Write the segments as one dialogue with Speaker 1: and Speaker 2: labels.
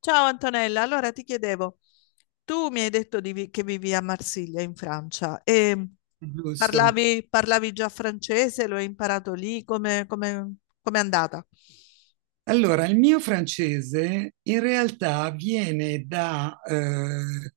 Speaker 1: Ciao Antonella, allora ti chiedevo, tu mi hai detto che vivi a Marsiglia in Francia e
Speaker 2: Giusto.
Speaker 1: parlavi già francese, lo hai imparato lì, come è andata?
Speaker 2: Allora, il mio francese in realtà viene da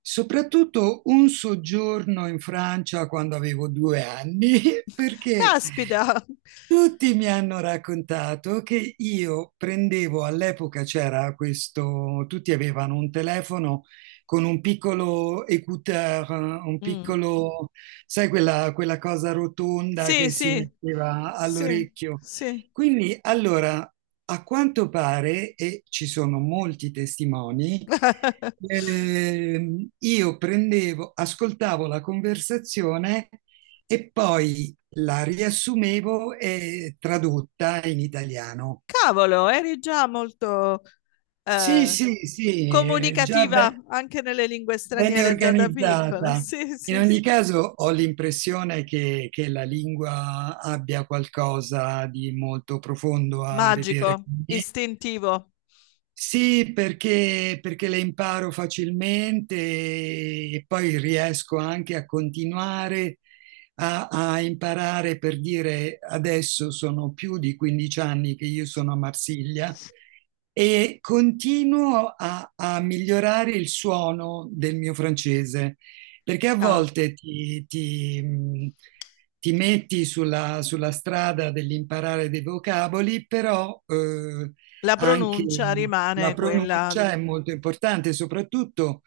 Speaker 2: soprattutto un soggiorno in Francia quando avevo 2 anni, perché
Speaker 1: Caspita!
Speaker 2: tutti mi hanno raccontato che io prendevo all'epoca c'era questo, tutti avevano un telefono con un piccolo écouteur, un
Speaker 1: Mm.
Speaker 2: piccolo, sai, quella cosa rotonda
Speaker 1: Sì,
Speaker 2: che si
Speaker 1: sì,
Speaker 2: metteva
Speaker 1: sì,
Speaker 2: all'orecchio.
Speaker 1: sì.
Speaker 2: Quindi, allora, a quanto pare, e ci sono molti testimoni, io prendevo, ascoltavo la conversazione. E poi la riassumevo e tradotta in italiano.
Speaker 1: Cavolo, eri già molto
Speaker 2: Sì,
Speaker 1: eh,
Speaker 2: sì, sì, già
Speaker 1: comunicativa anche nelle lingue
Speaker 2: bene
Speaker 1: straniere già da piccola.
Speaker 2: organizzata.
Speaker 1: Sì,
Speaker 2: In
Speaker 1: sì, sì.
Speaker 2: ogni caso ho l'impressione che la lingua abbia qualcosa di molto profondo a vedere
Speaker 1: Magico,
Speaker 2: con me.
Speaker 1: istintivo.
Speaker 2: Sì, perché, perché le imparo facilmente e poi riesco anche a continuare a, a imparare, per dire, adesso sono più di 15 anni che io sono a Marsiglia e continuo a, a migliorare il suono del mio francese, perché a
Speaker 1: Ah.
Speaker 2: volte ti metti sulla, sulla strada dell'imparare dei vocaboli, però...
Speaker 1: La
Speaker 2: anche
Speaker 1: pronuncia
Speaker 2: la
Speaker 1: rimane quella.
Speaker 2: pronuncia è molto importante, soprattutto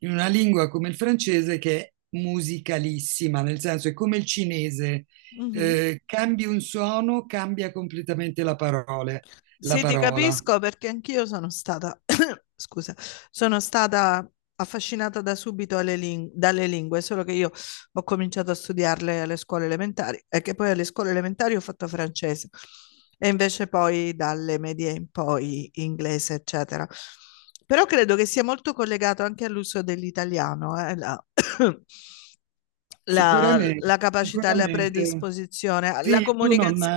Speaker 2: in una lingua come il francese che è musicalissima, nel senso è come il cinese,
Speaker 1: Mhm.
Speaker 2: cambi un suono, cambia completamente la la
Speaker 1: Sì, ti
Speaker 2: parola.
Speaker 1: capisco perché anch'io sono stata, scusa, sono stata affascinata da subito dalle lingue, solo che io ho cominciato a studiarle alle scuole elementari e che poi alle scuole elementari ho fatto francese e invece poi dalle medie in poi inglese, eccetera. Però credo che sia molto collegato anche all'uso dell'italiano, La
Speaker 2: Sicuramente,
Speaker 1: capacità, la
Speaker 2: sicuramente.
Speaker 1: predisposizione, la
Speaker 2: Sì, tu non,
Speaker 1: comunicazione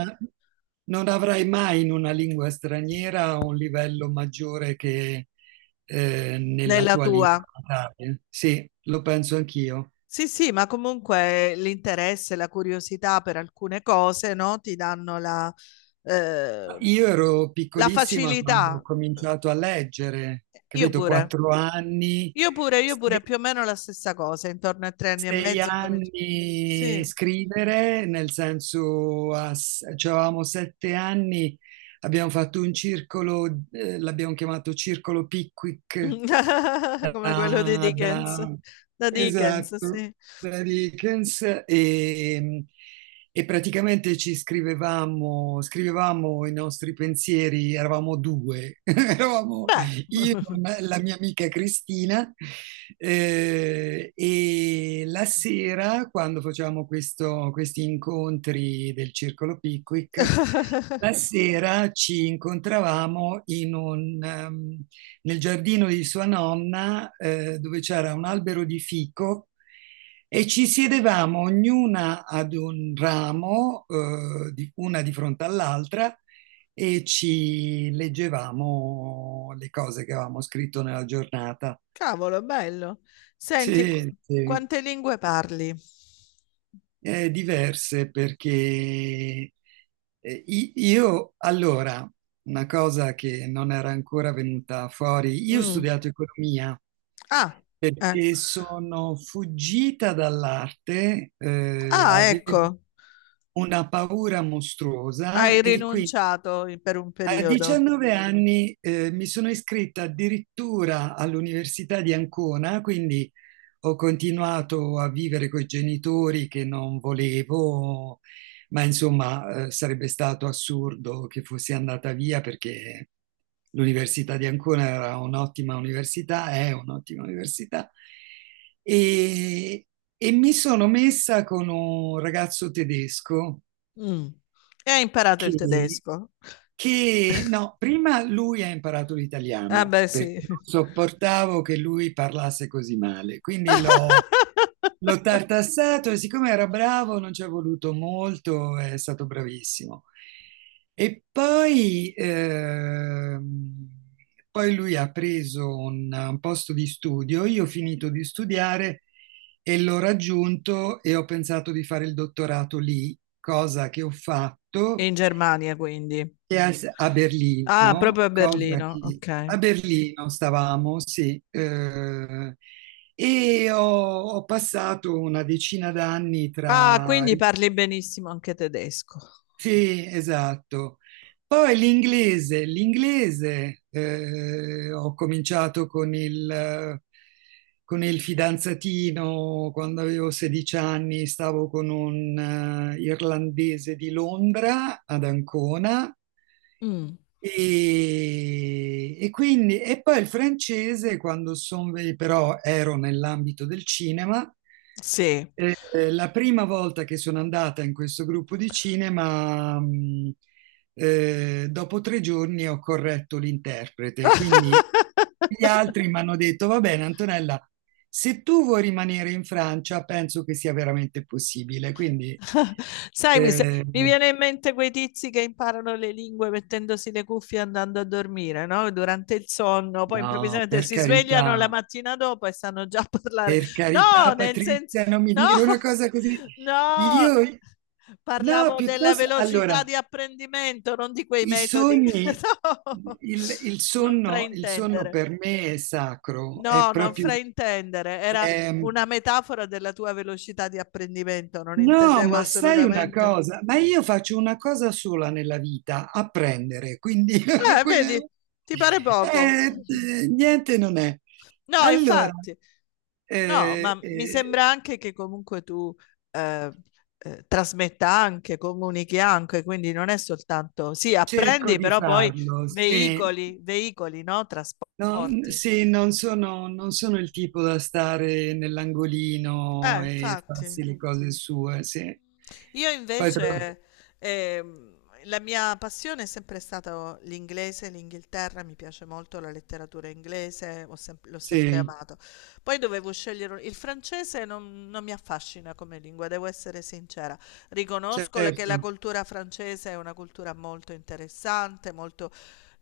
Speaker 2: non avrai mai in una lingua straniera un livello maggiore che nella
Speaker 1: nella
Speaker 2: tua lingua
Speaker 1: tua.
Speaker 2: natale. Sì, lo penso anch'io.
Speaker 1: Sì, sì, ma comunque l'interesse, la curiosità per alcune cose, no? Ti danno la, eh,
Speaker 2: Io ero
Speaker 1: la
Speaker 2: piccolissima quando ho
Speaker 1: facilità.
Speaker 2: cominciato a leggere,
Speaker 1: Io
Speaker 2: capito?
Speaker 1: pure,
Speaker 2: 4 anni,
Speaker 1: io pure, io
Speaker 2: se-
Speaker 1: pure, più o meno la stessa cosa, intorno ai tre anni e
Speaker 2: sei
Speaker 1: mezzo. Sì,
Speaker 2: anni scrivere, nel senso, cioè, avevamo 7 anni, abbiamo fatto un circolo, l'abbiamo chiamato Circolo Pickwick,
Speaker 1: come quello di
Speaker 2: da,
Speaker 1: Dickens,
Speaker 2: da-
Speaker 1: da Dickens,
Speaker 2: esatto,
Speaker 1: sì.
Speaker 2: da Dickens e praticamente ci scrivevamo, scrivevamo i nostri pensieri, eravamo due, eravamo
Speaker 1: Beh.
Speaker 2: io e la mia amica Cristina, e la sera quando facevamo questi incontri del Circolo Pickwick, la sera ci incontravamo in un, nel giardino di sua nonna dove c'era un albero di fico e ci siedevamo ognuna ad un ramo, una di fronte all'altra, e ci leggevamo le cose che avevamo scritto nella giornata.
Speaker 1: Cavolo, è bello. Senti,
Speaker 2: Sì, sì.
Speaker 1: quante lingue parli?
Speaker 2: Diverse perché io allora, una cosa che non era ancora venuta fuori, io ho
Speaker 1: Mm.
Speaker 2: studiato economia
Speaker 1: Ah, eh.
Speaker 2: perché sono fuggita dall'arte,
Speaker 1: Ah,
Speaker 2: avevo
Speaker 1: ecco,
Speaker 2: una paura mostruosa e quindi
Speaker 1: per un
Speaker 2: a
Speaker 1: periodo.
Speaker 2: 19 anni mi sono iscritta addirittura all'Università di Ancona, quindi ho continuato a vivere con i genitori che non volevo, ma insomma sarebbe stato assurdo che fossi andata via perché l'Università di Ancona era un'ottima università, è un'ottima università. E, e mi sono messa con un ragazzo tedesco
Speaker 1: Mm. E hai imparato il
Speaker 2: che
Speaker 1: tedesco.
Speaker 2: no, prima lui ha imparato
Speaker 1: Ah,
Speaker 2: l'italiano
Speaker 1: beh,
Speaker 2: perché
Speaker 1: sì.
Speaker 2: non sopportavo che lui parlasse così male, quindi l'ho tartassato e siccome era bravo non ci è voluto molto, è stato bravissimo. E poi, poi lui ha preso un posto di studio, io ho finito di studiare e l'ho raggiunto e ho pensato di fare il dottorato lì, cosa che ho fatto
Speaker 1: In Germania, quindi.
Speaker 2: e a, a
Speaker 1: Ah,
Speaker 2: Berlino,
Speaker 1: proprio a
Speaker 2: cosa
Speaker 1: Berlino,
Speaker 2: che
Speaker 1: ok.
Speaker 2: a Berlino stavamo, sì, e ho, ho passato una decina d'anni
Speaker 1: Ah,
Speaker 2: tra...
Speaker 1: quindi parli benissimo anche tedesco.
Speaker 2: Sì, esatto. Poi l'inglese, l'inglese, ho cominciato con il fidanzatino quando avevo 16 anni, stavo con un irlandese di Londra, ad Ancona,
Speaker 1: Mm.
Speaker 2: e quindi, e poi il francese, quando però ero nell'ambito del cinema,
Speaker 1: Sì.
Speaker 2: la prima volta che sono andata in questo gruppo di cinema, dopo 3 giorni ho corretto l'interprete, quindi gli altri mi hanno detto, va bene, Antonella, se tu vuoi rimanere in Francia, penso che sia veramente possibile, quindi...
Speaker 1: Sai, mi, se-
Speaker 2: Eh,
Speaker 1: mi viene in mente quei tizi che imparano le lingue mettendosi le cuffie e andando a dormire, no? Durante il sonno, poi
Speaker 2: no,
Speaker 1: improvvisamente
Speaker 2: per
Speaker 1: si svegliano la
Speaker 2: carità.
Speaker 1: mattina dopo e sanno già parlare.
Speaker 2: Per
Speaker 1: No,
Speaker 2: carità,
Speaker 1: nel senso,
Speaker 2: Patrizia, non mi
Speaker 1: no,
Speaker 2: dire una cosa così.
Speaker 1: no,
Speaker 2: Io, no,
Speaker 1: parlavo della
Speaker 2: piuttosto,
Speaker 1: velocità
Speaker 2: allora,
Speaker 1: di apprendimento, non di quei
Speaker 2: i
Speaker 1: metodi che
Speaker 2: sogni,
Speaker 1: no, non
Speaker 2: il sonno
Speaker 1: fraintendere.
Speaker 2: per me è sacro, è
Speaker 1: No, non
Speaker 2: proprio...
Speaker 1: fraintendere, era
Speaker 2: ehm,
Speaker 1: una metafora della tua velocità di apprendimento, non
Speaker 2: no,
Speaker 1: intendevo
Speaker 2: ma sai una
Speaker 1: assolutamente.
Speaker 2: cosa, ma io faccio una cosa sola nella vita, apprendere, quindi,
Speaker 1: Vedi,
Speaker 2: quindi-
Speaker 1: ti pare poco.
Speaker 2: niente non è.
Speaker 1: No,
Speaker 2: Allora,
Speaker 1: infatti, no, ma
Speaker 2: eh,
Speaker 1: mi
Speaker 2: eh,
Speaker 1: sembra anche che comunque tu eh, trasmetta anche, comunichi anche, quindi non è soltanto, sì,
Speaker 2: cerco
Speaker 1: apprendi,
Speaker 2: di
Speaker 1: però poi
Speaker 2: farlo, sì.
Speaker 1: veicoli, no?
Speaker 2: No,
Speaker 1: Trasporti.
Speaker 2: sì, non sono il tipo da stare nell'angolino e
Speaker 1: Infatti.
Speaker 2: farsi le cose sue, sì.
Speaker 1: Io
Speaker 2: Poi tra-
Speaker 1: invece, ehm, la mia passione è sempre stata l'inglese, l'Inghilterra, mi piace molto la letteratura inglese, l'ho sempre
Speaker 2: sì,
Speaker 1: amato. Poi dovevo scegliere il francese, non mi affascina come lingua, devo essere sincera. Riconosco che la
Speaker 2: certo.
Speaker 1: cultura francese è una cultura molto interessante, molto...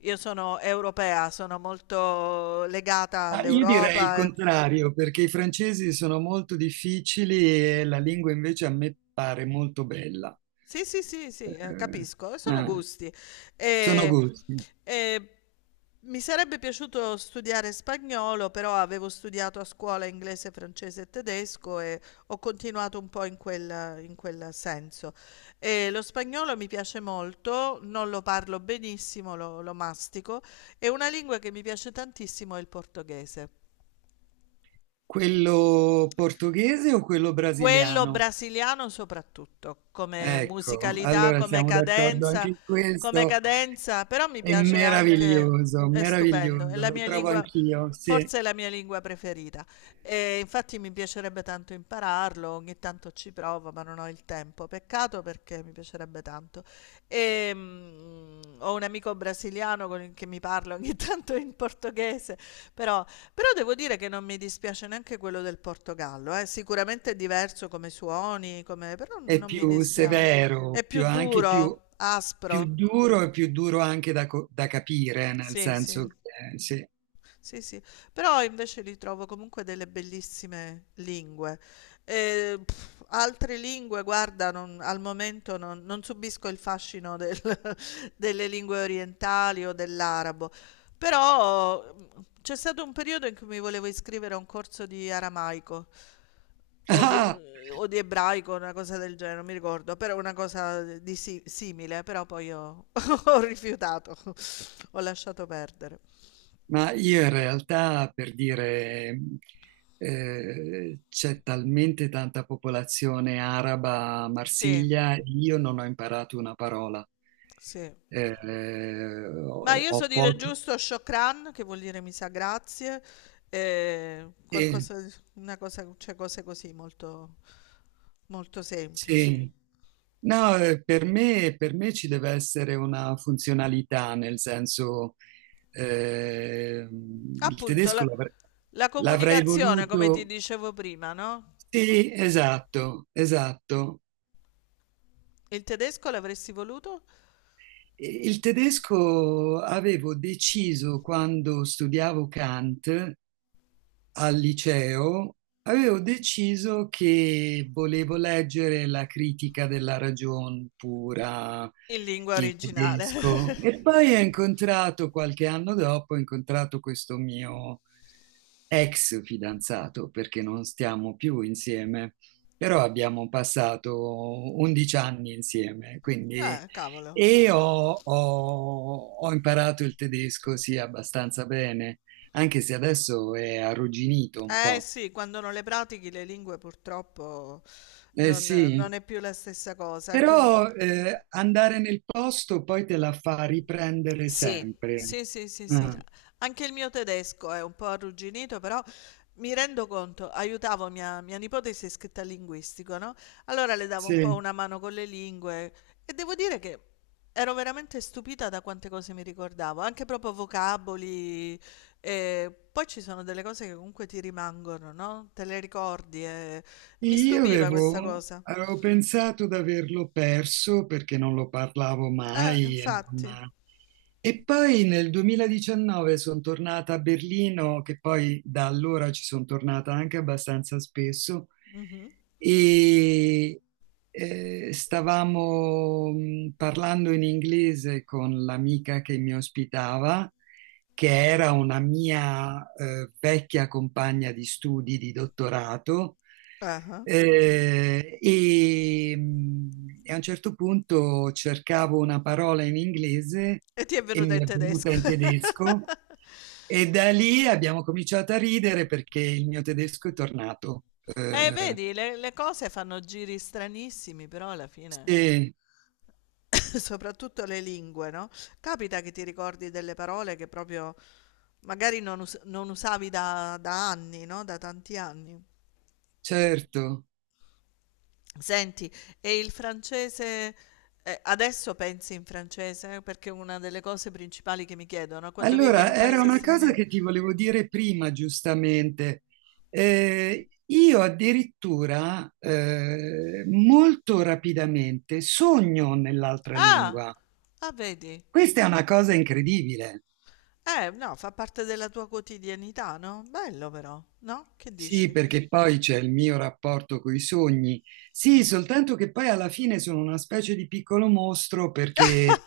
Speaker 1: Io sono europea, sono molto legata
Speaker 2: Ma io direi il
Speaker 1: all'Europa, eh.
Speaker 2: contrario, perché i francesi sono molto difficili e la lingua invece a me pare molto bella.
Speaker 1: Sì, sì, sì, sì,
Speaker 2: Eh,
Speaker 1: capisco, sono
Speaker 2: eh,
Speaker 1: gusti.
Speaker 2: sono
Speaker 1: E,
Speaker 2: gusti.
Speaker 1: e mi sarebbe piaciuto studiare spagnolo, però avevo studiato a scuola inglese, francese e tedesco e ho continuato un po' in quel senso. E lo spagnolo mi piace molto, non lo parlo benissimo, lo mastico, e una lingua che mi piace tantissimo è il portoghese.
Speaker 2: Quello portoghese o quello
Speaker 1: Quello
Speaker 2: brasiliano?
Speaker 1: brasiliano soprattutto, come
Speaker 2: Ecco,
Speaker 1: musicalità,
Speaker 2: allora siamo d'accordo anche in
Speaker 1: come
Speaker 2: questo.
Speaker 1: cadenza, però mi
Speaker 2: È
Speaker 1: piace anche,
Speaker 2: meraviglioso,
Speaker 1: è stupendo, è
Speaker 2: meraviglioso,
Speaker 1: la
Speaker 2: lo
Speaker 1: mia
Speaker 2: trovo
Speaker 1: lingua,
Speaker 2: anch'io, sì,
Speaker 1: forse è la mia lingua preferita. E infatti mi piacerebbe tanto impararlo, ogni tanto ci provo, ma non ho il tempo. Peccato perché mi piacerebbe tanto. E, ho un amico brasiliano con il che mi parla ogni tanto in portoghese, però però devo dire che non mi dispiace neanche quello del Portogallo, eh. Sicuramente è diverso come suoni, come... però
Speaker 2: è
Speaker 1: non mi dispiace. È più duro,
Speaker 2: più
Speaker 1: aspro.
Speaker 2: duro e più duro anche da capire, nel
Speaker 1: Sì,
Speaker 2: senso
Speaker 1: sì,
Speaker 2: che, sì.
Speaker 1: sì, sì. Però invece li trovo comunque delle bellissime lingue. Pff, altre lingue, guarda, al momento non subisco il fascino delle lingue orientali o dell'arabo. Però c'è stato un periodo in cui mi volevo iscrivere a un corso di aramaico. o di, o di ebraico, una cosa del genere, non mi ricordo, però una cosa simile, però poi ho, ho rifiutato, ho lasciato perdere.
Speaker 2: Ma io in realtà, per dire, c'è talmente tanta popolazione araba a
Speaker 1: Sì,
Speaker 2: Marsiglia, io non ho imparato una parola.
Speaker 1: sì. Ma io so
Speaker 2: Ho
Speaker 1: dire
Speaker 2: pochi...
Speaker 1: giusto shokran, che vuol dire mi sa grazie, e
Speaker 2: Sì,
Speaker 1: qualcosa, una cosa, cioè cose così molto, molto semplici.
Speaker 2: sì. No, per me ci deve essere una funzionalità, nel senso, eh, il
Speaker 1: Appunto,
Speaker 2: tedesco
Speaker 1: la, la
Speaker 2: l'avrei
Speaker 1: comunicazione, come ti
Speaker 2: voluto...
Speaker 1: dicevo prima, no?
Speaker 2: Sì, esatto, esatto.
Speaker 1: Il tedesco l'avresti voluto
Speaker 2: Il tedesco avevo deciso quando studiavo Kant al liceo, avevo deciso che volevo leggere la critica della ragion pura
Speaker 1: in lingua
Speaker 2: in
Speaker 1: originale.
Speaker 2: tedesco e poi ho incontrato, qualche anno dopo, ho incontrato questo mio ex fidanzato, perché non stiamo più insieme, però abbiamo passato 11 anni insieme, quindi...
Speaker 1: Cavolo.
Speaker 2: E ho, ho imparato il tedesco, sì, abbastanza bene anche se adesso è arrugginito un
Speaker 1: Eh
Speaker 2: po'.
Speaker 1: sì, quando non le pratichi le lingue purtroppo
Speaker 2: Eh
Speaker 1: non,
Speaker 2: sì,
Speaker 1: non è più la stessa cosa. Anche
Speaker 2: però andare nel posto poi te la fa riprendere
Speaker 1: Sì,
Speaker 2: sempre.
Speaker 1: sì, sì, sì, sì.
Speaker 2: Ah,
Speaker 1: Anche il mio tedesco è un po' arrugginito, però mi rendo conto, aiutavo mia nipote si è iscritta al linguistico, no? Allora le davo un po'
Speaker 2: sì,
Speaker 1: una mano con le lingue e devo dire che ero veramente stupita da quante cose mi ricordavo, anche proprio vocaboli. E poi ci sono delle cose che comunque ti rimangono, no? Te le ricordi e mi
Speaker 2: io
Speaker 1: stupiva questa
Speaker 2: avevo,
Speaker 1: cosa.
Speaker 2: avevo pensato di averlo perso perché non lo parlavo mai e
Speaker 1: Infatti.
Speaker 2: non, e poi nel 2019 sono tornata a Berlino, che poi da allora ci sono tornata anche abbastanza spesso,
Speaker 1: Mhm.
Speaker 2: e stavamo parlando in inglese con l'amica che mi ospitava, che era una mia vecchia compagna di studi di dottorato,
Speaker 1: Ah, ah.
Speaker 2: e a un certo punto cercavo una parola in inglese
Speaker 1: E ti è
Speaker 2: e
Speaker 1: venuta
Speaker 2: mi
Speaker 1: in
Speaker 2: è
Speaker 1: tedesco.
Speaker 2: venuta in tedesco e da lì abbiamo cominciato a ridere perché il mio tedesco è tornato.
Speaker 1: Vedi, le cose fanno giri stranissimi, però alla fine,
Speaker 2: Sì,
Speaker 1: soprattutto le lingue, no? Capita che ti ricordi delle parole che proprio magari non usavi da anni, no? Da tanti anni.
Speaker 2: certo.
Speaker 1: Senti, e il francese, adesso pensi in francese? Perché è una delle cose principali che mi chiedono, no? Quando vivi in
Speaker 2: Allora,
Speaker 1: un
Speaker 2: era
Speaker 1: paese
Speaker 2: una cosa
Speaker 1: straniero...
Speaker 2: che ti volevo dire prima, giustamente. Io addirittura molto rapidamente sogno nell'altra
Speaker 1: Ah!
Speaker 2: lingua.
Speaker 1: Ah, vedi?
Speaker 2: Questa è una cosa incredibile.
Speaker 1: No, fa parte della tua quotidianità, no? Bello però, no? Che
Speaker 2: Sì,
Speaker 1: dici?
Speaker 2: perché poi c'è il mio rapporto con i sogni. Sì, soltanto che poi alla fine sono una specie di piccolo mostro perché,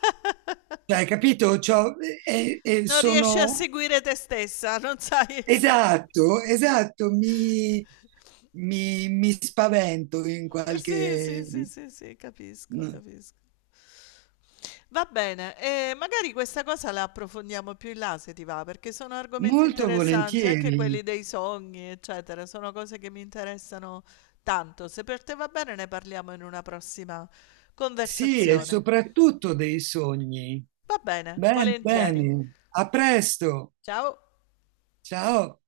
Speaker 2: cioè, hai capito? C'ho- e
Speaker 1: Non riesci a
Speaker 2: sono...
Speaker 1: seguire te stessa, non sai. No.
Speaker 2: Esatto, esatto, mi, mi spavento in
Speaker 1: Sì, sì,
Speaker 2: qualche...
Speaker 1: sì, sì, sì, capisco, capisco. Va bene, e magari questa cosa la approfondiamo più in là se ti va, perché sono argomenti
Speaker 2: Molto
Speaker 1: interessanti, anche
Speaker 2: volentieri.
Speaker 1: quelli dei sogni, eccetera, sono cose che mi interessano tanto. Se per te va bene, ne parliamo in una prossima
Speaker 2: Sì, e
Speaker 1: conversazione.
Speaker 2: soprattutto dei sogni.
Speaker 1: Va bene,
Speaker 2: Bene,
Speaker 1: volentieri.
Speaker 2: bene. A presto.
Speaker 1: Ciao.
Speaker 2: Ciao.